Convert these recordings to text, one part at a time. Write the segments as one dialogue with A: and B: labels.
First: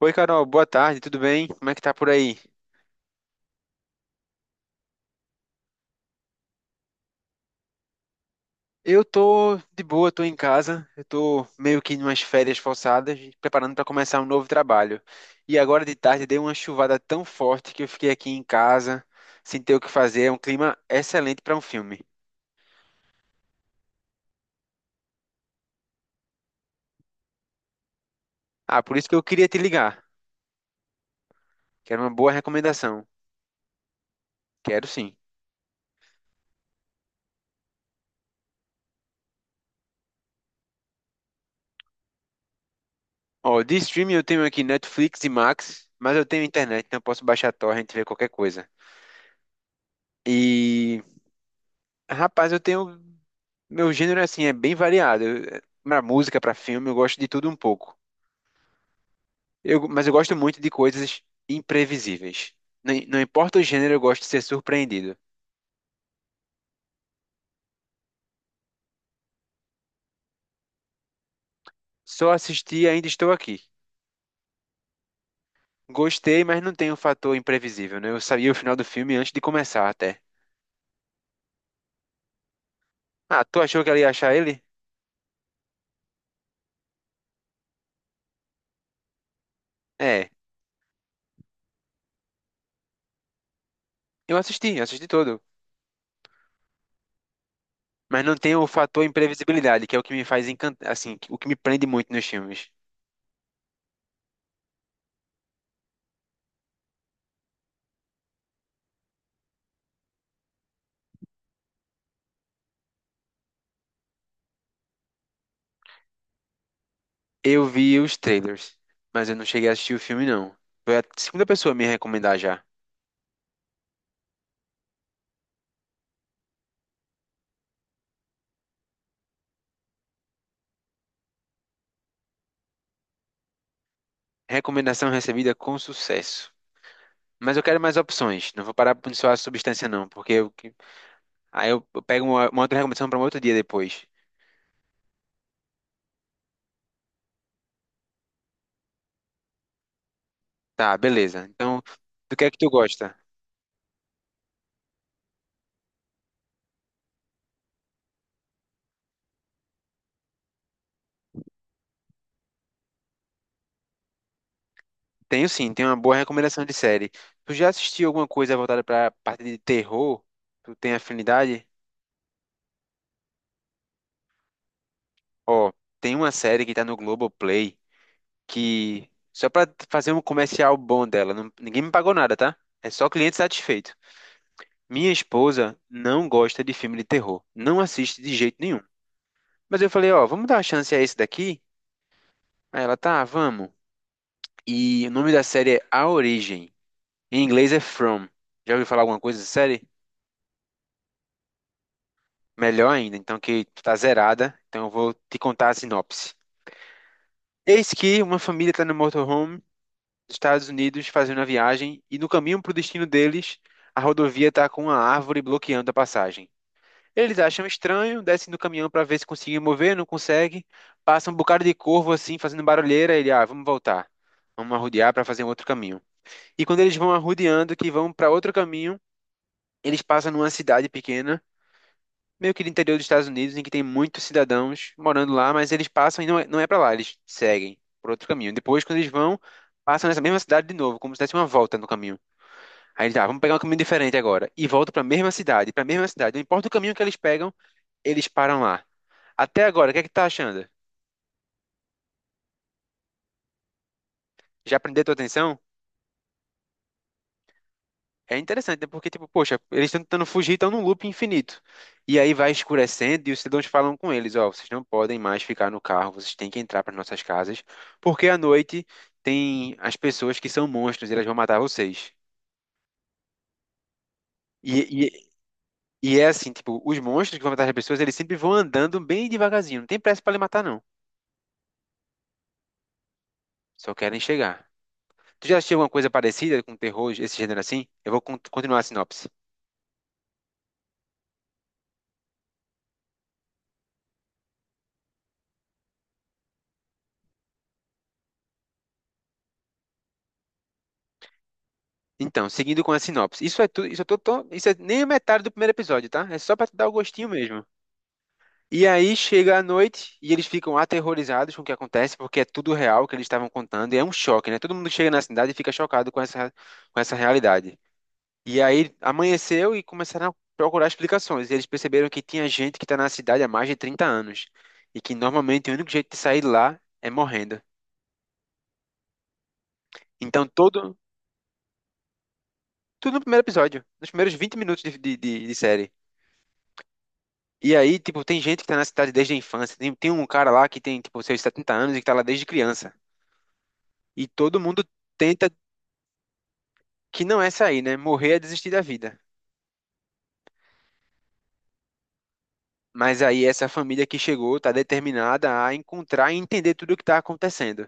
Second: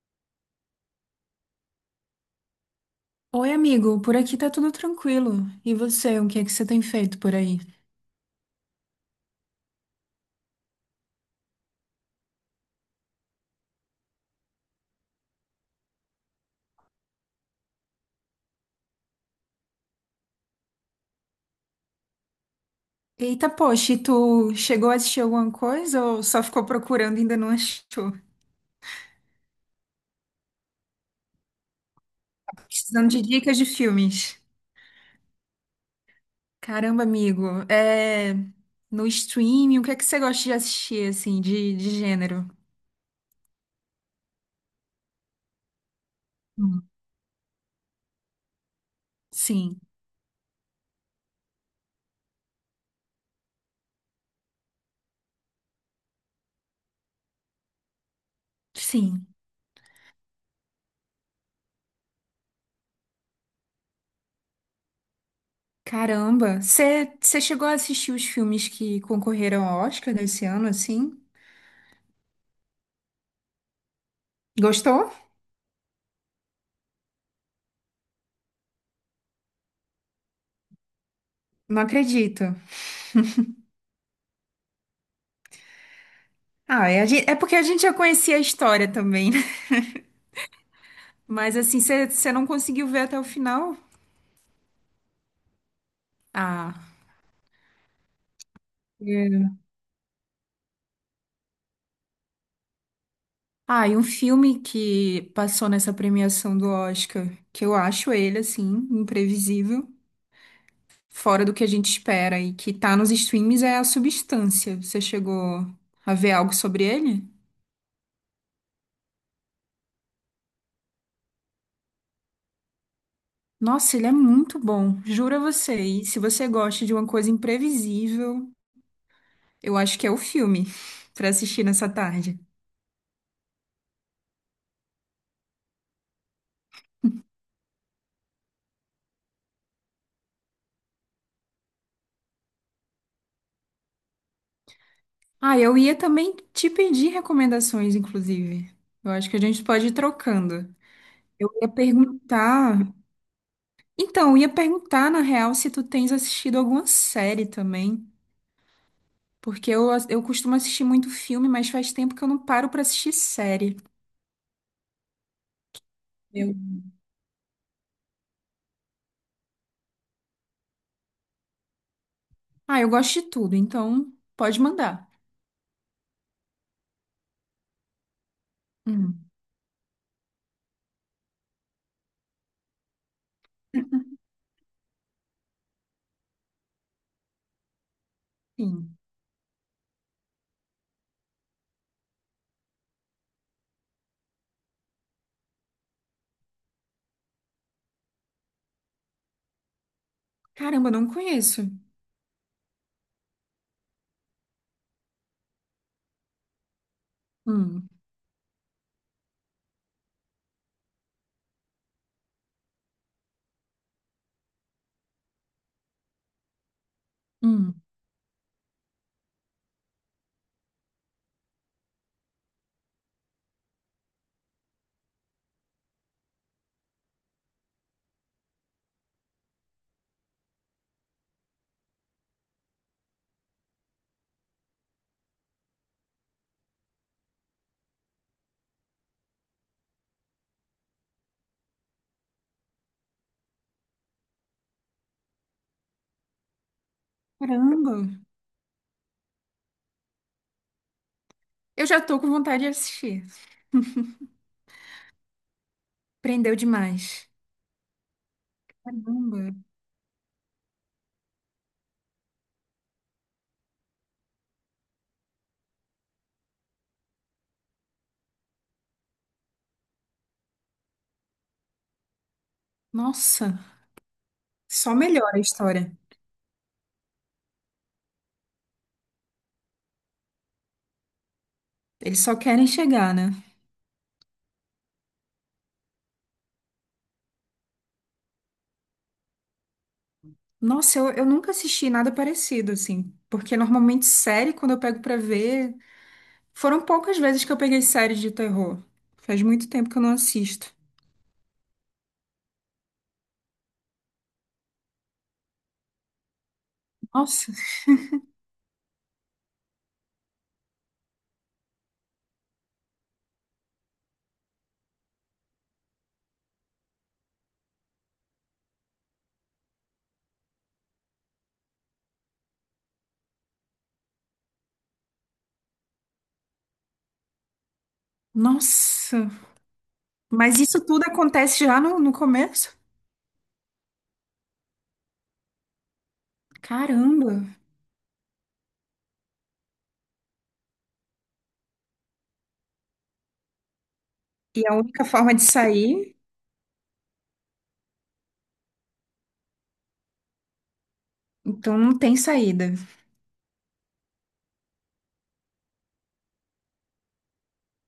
A: Oi, Carol, boa tarde, tudo bem? Como é que tá por aí?
B: Oi, amigo, por aqui tá tudo tranquilo. E você, o que é que você tem feito por aí?
A: Eu tô de boa, tô em casa, eu tô meio que em umas férias forçadas, preparando para começar um novo trabalho. E agora de tarde deu uma chuvada tão forte que eu fiquei aqui em casa, sem ter o que fazer, é um clima excelente para um filme.
B: Eita, poxa, e tu chegou a assistir alguma coisa ou só ficou procurando e ainda não achou?
A: Ah, por isso que eu queria te ligar. Quero uma boa recomendação.
B: Precisando de dicas de filmes.
A: Quero sim.
B: Caramba, amigo, é... no streaming, o que é que você gosta de assistir, assim, de gênero?
A: Ó, de streaming eu tenho aqui Netflix e Max, mas eu tenho
B: Hum,
A: internet, então eu posso baixar a torrent e ver qualquer coisa.
B: Sim,
A: E, rapaz, eu tenho meu gênero, assim, é bem variado. Pra música, pra filme, eu gosto de tudo um pouco.
B: sim.
A: Mas eu gosto muito de coisas imprevisíveis. Não, não importa o gênero, eu gosto de ser surpreendido.
B: Caramba, você chegou a assistir os filmes que concorreram ao Oscar desse ano, assim?
A: Só assisti e ainda estou aqui.
B: Gostou?
A: Gostei, mas não tem o fator imprevisível, né? Eu sabia o final do filme antes de começar até.
B: Não acredito.
A: Ah, tu achou que ela ia achar ele?
B: Ah, é, é porque a gente já conhecia a história também, né?
A: É,
B: Mas assim, você não conseguiu ver até o final?
A: eu assisti todo.
B: Ah.
A: Mas não tem o fator
B: É.
A: imprevisibilidade, que é o que me faz encantar, assim, o que me prende muito nos filmes.
B: Ah, e um filme que passou nessa premiação do Oscar, que eu acho ele, assim, imprevisível, fora do que a gente espera e que tá nos streams é A Substância. Você chegou a ver algo sobre ele?
A: Eu vi os trailers, mas eu não cheguei a assistir o filme, não. Foi a segunda pessoa a me recomendar já.
B: Nossa, ele é muito bom, juro a você. E se você gosta de uma coisa imprevisível, eu acho que é o filme pra assistir nessa tarde.
A: Recomendação recebida com sucesso. Mas eu quero mais opções. Não vou parar por só a substância, não, aí eu pego uma outra recomendação para um outro dia depois.
B: Ah, eu ia também te pedir recomendações, inclusive. Eu acho que a gente pode ir trocando.
A: Tá, beleza.
B: Eu ia
A: Então, do que é que tu
B: perguntar.
A: gosta?
B: Então, eu ia perguntar, na real, se tu tens assistido alguma série também. Porque eu costumo assistir muito filme, mas faz tempo que eu não paro pra assistir série.
A: Tenho sim, tenho uma boa
B: Eu...
A: recomendação de série. Tu já assistiu alguma coisa voltada para a parte de terror? Tu tem afinidade?
B: Ah, eu gosto de tudo, então pode mandar.
A: Ó, tem uma série que tá no Globoplay, que
B: Hum,
A: só pra fazer um comercial bom dela, ninguém me pagou nada, tá? É só cliente satisfeito. Minha esposa não gosta de filme de terror, não assiste de jeito nenhum.
B: sim.
A: Mas eu falei, ó, vamos dar uma chance a esse daqui? Aí ela, tá, vamos. E o nome da série é A Origem. Em inglês é From. Já ouviu falar alguma coisa da série?
B: Caramba, não conheço.
A: Melhor ainda, então, que tu tá zerada, então eu vou te contar a sinopse.
B: Hum,
A: Eis que uma família está no motorhome dos Estados Unidos fazendo a viagem e no caminho para o destino deles, a rodovia está com uma árvore bloqueando a passagem. Eles acham
B: hum.
A: estranho, descem do caminhão para ver se conseguem mover, não consegue. Passa um bocado de corvo assim, fazendo barulheira. Ele, ah, vamos voltar. Vamos arrodear para fazer um outro caminho. E quando eles vão arrodeando, que vão para outro caminho, eles passam numa cidade pequena, meio que do interior dos Estados Unidos, em que tem muitos cidadãos morando lá, mas eles passam e não é para lá, eles seguem por outro caminho. Depois, quando eles vão, passam nessa mesma cidade de novo, como se desse uma volta no caminho. Aí ele, tá, vamos pegar um caminho diferente agora. E volta pra mesma cidade, pra mesma cidade. Não importa o caminho que eles pegam,
B: Caramba.
A: eles param lá. Até agora, o que é que tá achando?
B: Eu já tô com vontade de assistir.
A: Já prendeu tua atenção?
B: Prendeu demais.
A: É interessante, né? Porque, tipo,
B: Caramba.
A: poxa, eles estão tentando fugir, estão num loop infinito. E aí vai escurecendo e os cidadãos falam com eles, ó, vocês não podem mais ficar no carro, vocês têm que entrar para nossas casas, porque à noite tem as pessoas que são monstros e elas vão matar vocês.
B: Nossa. Só
A: E, e,
B: melhora a história.
A: e é assim, tipo, os monstros que vão matar as pessoas, eles sempre vão andando bem devagarzinho, não tem pressa para lhe matar, não.
B: Eles só querem chegar, né?
A: Só querem chegar. Tu já assistiu alguma coisa parecida com terror, esse gênero assim? Eu vou continuar a sinopse.
B: Nossa, eu nunca assisti nada parecido, assim. Porque normalmente série, quando eu pego pra ver. Foram poucas vezes que eu peguei séries de terror. Faz muito tempo que eu não assisto.
A: Então, seguindo com a sinopse. Isso é nem a metade do primeiro episódio, tá? É só pra te dar o gostinho
B: Nossa,
A: mesmo. E aí chega a noite e eles ficam aterrorizados com o que acontece, porque é tudo real que eles estavam contando, e é um choque, né? Todo mundo chega na cidade e fica chocado com essa, realidade. E aí amanheceu e começaram a procurar explicações. E eles perceberam que tinha gente que tá na cidade há mais de 30 anos, e que normalmente o único jeito de sair de lá é morrendo.
B: nossa.
A: Então
B: Mas isso
A: todo
B: tudo acontece já no começo?
A: Tudo no primeiro episódio, nos primeiros 20 minutos de série.
B: Caramba.
A: E aí, tipo, tem gente que tá na cidade desde a infância. Tem um cara lá que tem, tipo, seus 70 anos e que tá lá desde criança. E todo
B: E é a
A: mundo
B: única forma de
A: tenta,
B: sair,
A: que não é sair, né? Morrer é desistir da vida.
B: então não tem saída.
A: Mas aí essa família que chegou tá determinada a encontrar e entender tudo o que tá acontecendo.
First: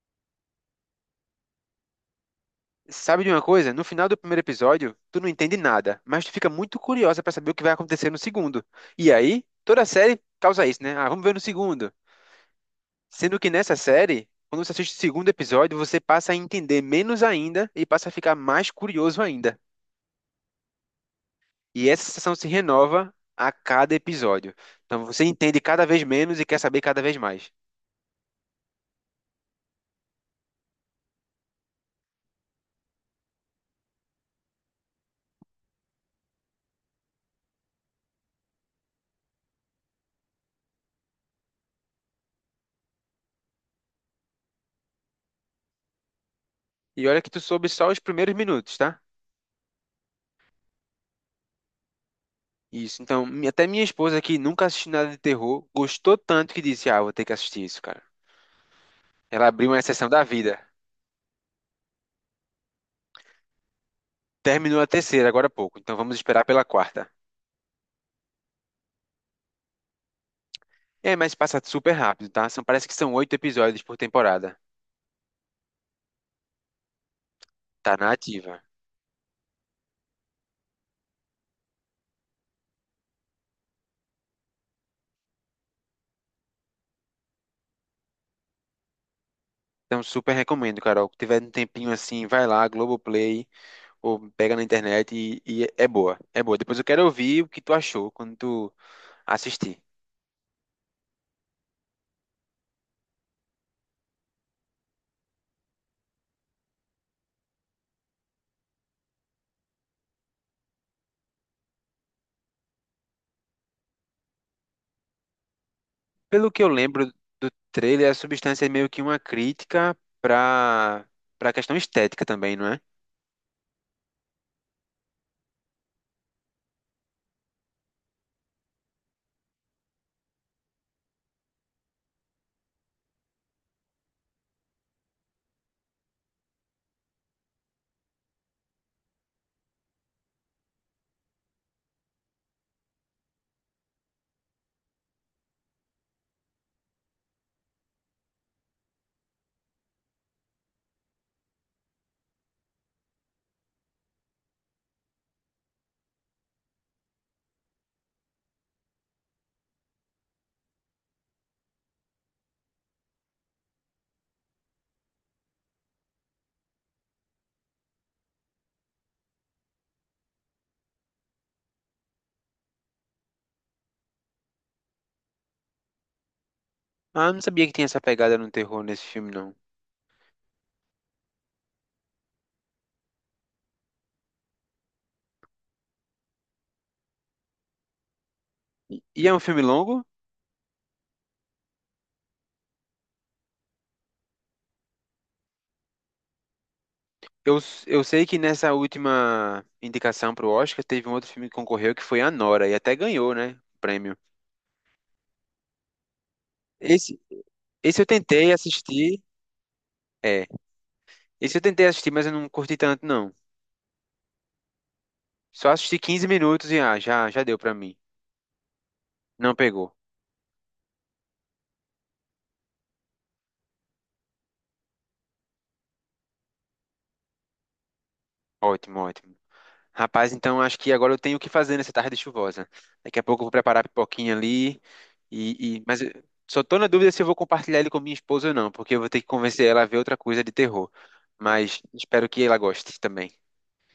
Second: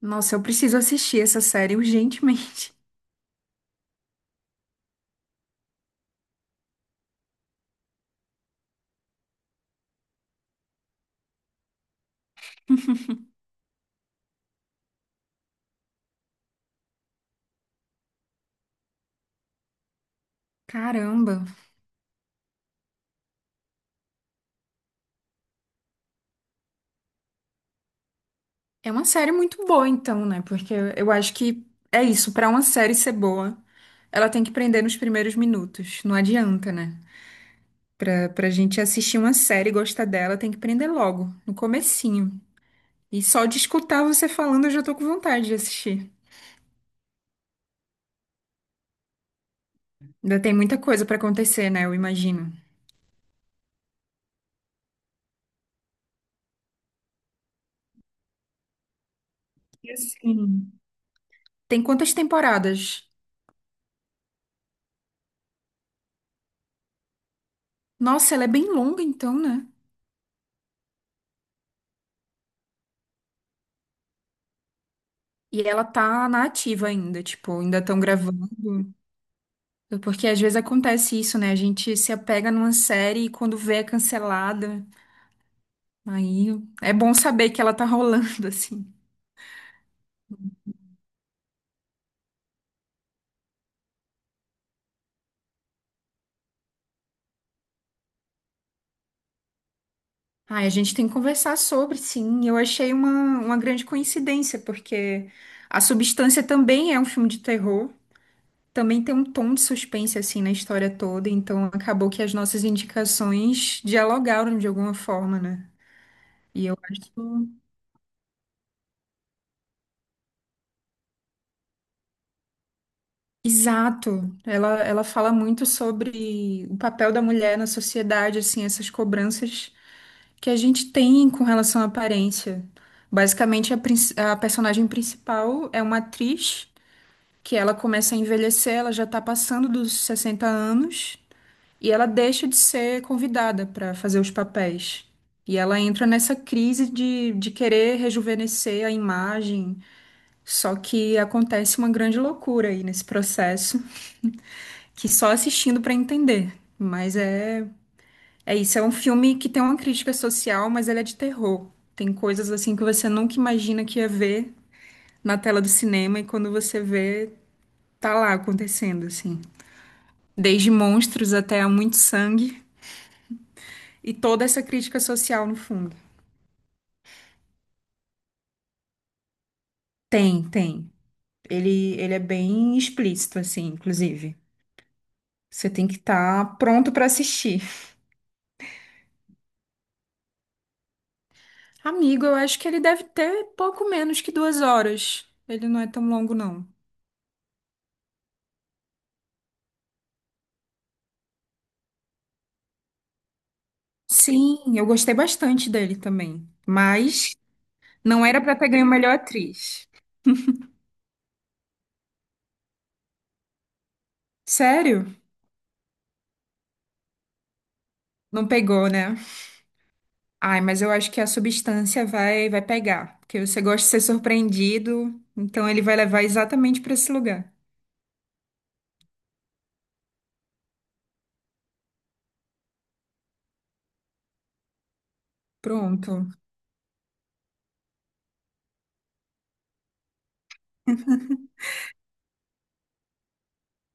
B: Nossa, eu preciso assistir essa série urgentemente.
A: Sabe de uma coisa? No final do primeiro episódio, tu não entende nada, mas tu fica muito curiosa pra saber o que vai acontecer no segundo. E aí, toda a série causa isso, né? Ah, vamos ver no segundo. Sendo que nessa série, quando você assiste o segundo episódio, você passa a entender menos ainda e passa a ficar mais curioso ainda.
B: Caramba.
A: E essa sensação se renova a cada episódio. Então você entende cada vez menos e quer saber cada vez mais.
B: É uma série muito boa, então, né? Porque eu acho que é isso, pra uma série ser boa, ela tem que prender nos primeiros minutos. Não adianta, né? Pra gente assistir uma série e gostar dela, tem que prender logo, no comecinho. E só de escutar você falando, eu já tô com vontade de assistir.
A: E olha que tu soube só os primeiros minutos, tá?
B: Ainda tem muita coisa pra acontecer, né? Eu imagino.
A: Isso. Então, até minha esposa, que nunca assistiu nada de terror, gostou tanto que disse: Ah, vou ter que assistir isso, cara. Ela abriu uma
B: E
A: exceção da vida.
B: assim, tem quantas temporadas?
A: Terminou a terceira agora há pouco, então vamos esperar pela quarta.
B: Nossa, ela é bem longa, então, né?
A: É, mas passa super rápido, tá? São, parece que são 8 episódios por temporada.
B: E ela tá na ativa ainda, tipo, ainda
A: Tá
B: estão
A: na
B: gravando.
A: ativa.
B: Porque às vezes acontece isso, né? A gente se apega numa série e quando vê é cancelada. Aí é bom saber que ela tá rolando, assim.
A: Então, super recomendo, Carol. Se tiver um tempinho assim, vai lá, Globoplay, ou pega na internet e é boa. É boa. Depois eu quero ouvir o que tu achou quando tu assistir.
B: Ah, a gente tem que conversar sobre, sim. Eu achei uma grande coincidência, porque A Substância também é um filme de terror. Também tem um tom de suspense, assim, na história toda. Então acabou que as nossas indicações dialogaram de alguma forma, né?
A: Pelo que
B: E
A: eu
B: eu
A: lembro
B: acho.
A: do trailer, a substância é meio que uma crítica pra, pra, questão estética também, não é?
B: Exato. Ela fala muito sobre o papel da mulher na sociedade, assim, essas cobranças que a gente tem com relação à aparência. Basicamente, a personagem principal é uma atriz que ela começa a envelhecer, ela já está passando dos 60 anos e ela deixa de ser convidada para fazer os papéis. E ela entra nessa crise de querer rejuvenescer a imagem, só que acontece uma grande loucura aí nesse processo que só assistindo pra entender. Mas é, é isso, é um filme que tem uma crítica social, mas ele é de terror. Tem coisas assim que você nunca imagina que ia ver na tela do cinema e quando você vê, tá lá acontecendo assim. Desde monstros até muito sangue e toda essa crítica social no fundo.
A: Ah, eu não sabia que tinha essa pegada no terror nesse filme, não.
B: Tem, tem. Ele é bem explícito assim, inclusive. Você tem que estar pronto pra assistir.
A: É um filme longo?
B: Amigo, eu acho que ele deve ter pouco menos que 2 horas. Ele não é tão longo, não.
A: Eu sei que nessa última indicação pro Oscar teve um outro filme que concorreu que foi Anora, e até ganhou, né? O prêmio.
B: Sim, eu gostei bastante dele também.
A: Esse,
B: Mas
A: esse eu
B: não era
A: tentei
B: pra ter ganho melhor
A: assistir.
B: atriz.
A: É, esse eu tentei assistir, mas eu não curti tanto, não.
B: Sério?
A: Só assisti 15 minutos e ah, já, já deu pra mim.
B: Não pegou, né?
A: Não pegou.
B: Ai, mas eu acho que a substância vai pegar, porque você gosta de ser surpreendido, então ele vai levar exatamente pra esse lugar.
A: Ótimo, ótimo. Rapaz, então acho que agora eu tenho o que fazer nessa tarde chuvosa. Daqui a pouco eu vou preparar a pipoquinha ali. Mas eu
B: Pronto.
A: só tô na dúvida se eu vou compartilhar ele com minha esposa ou não, porque eu vou ter que convencer ela a ver outra coisa de terror. Mas espero que ela goste também.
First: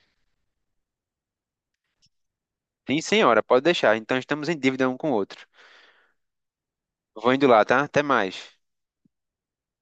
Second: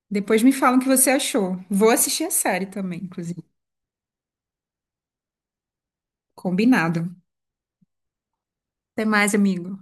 B: Depois me falam o que você achou. Vou assistir a série também,
A: Sim, senhora,
B: inclusive.
A: pode deixar. Então estamos em dívida um com o outro.
B: Combinado.
A: Vou indo lá, tá? Até mais.
B: Até mais, amigo.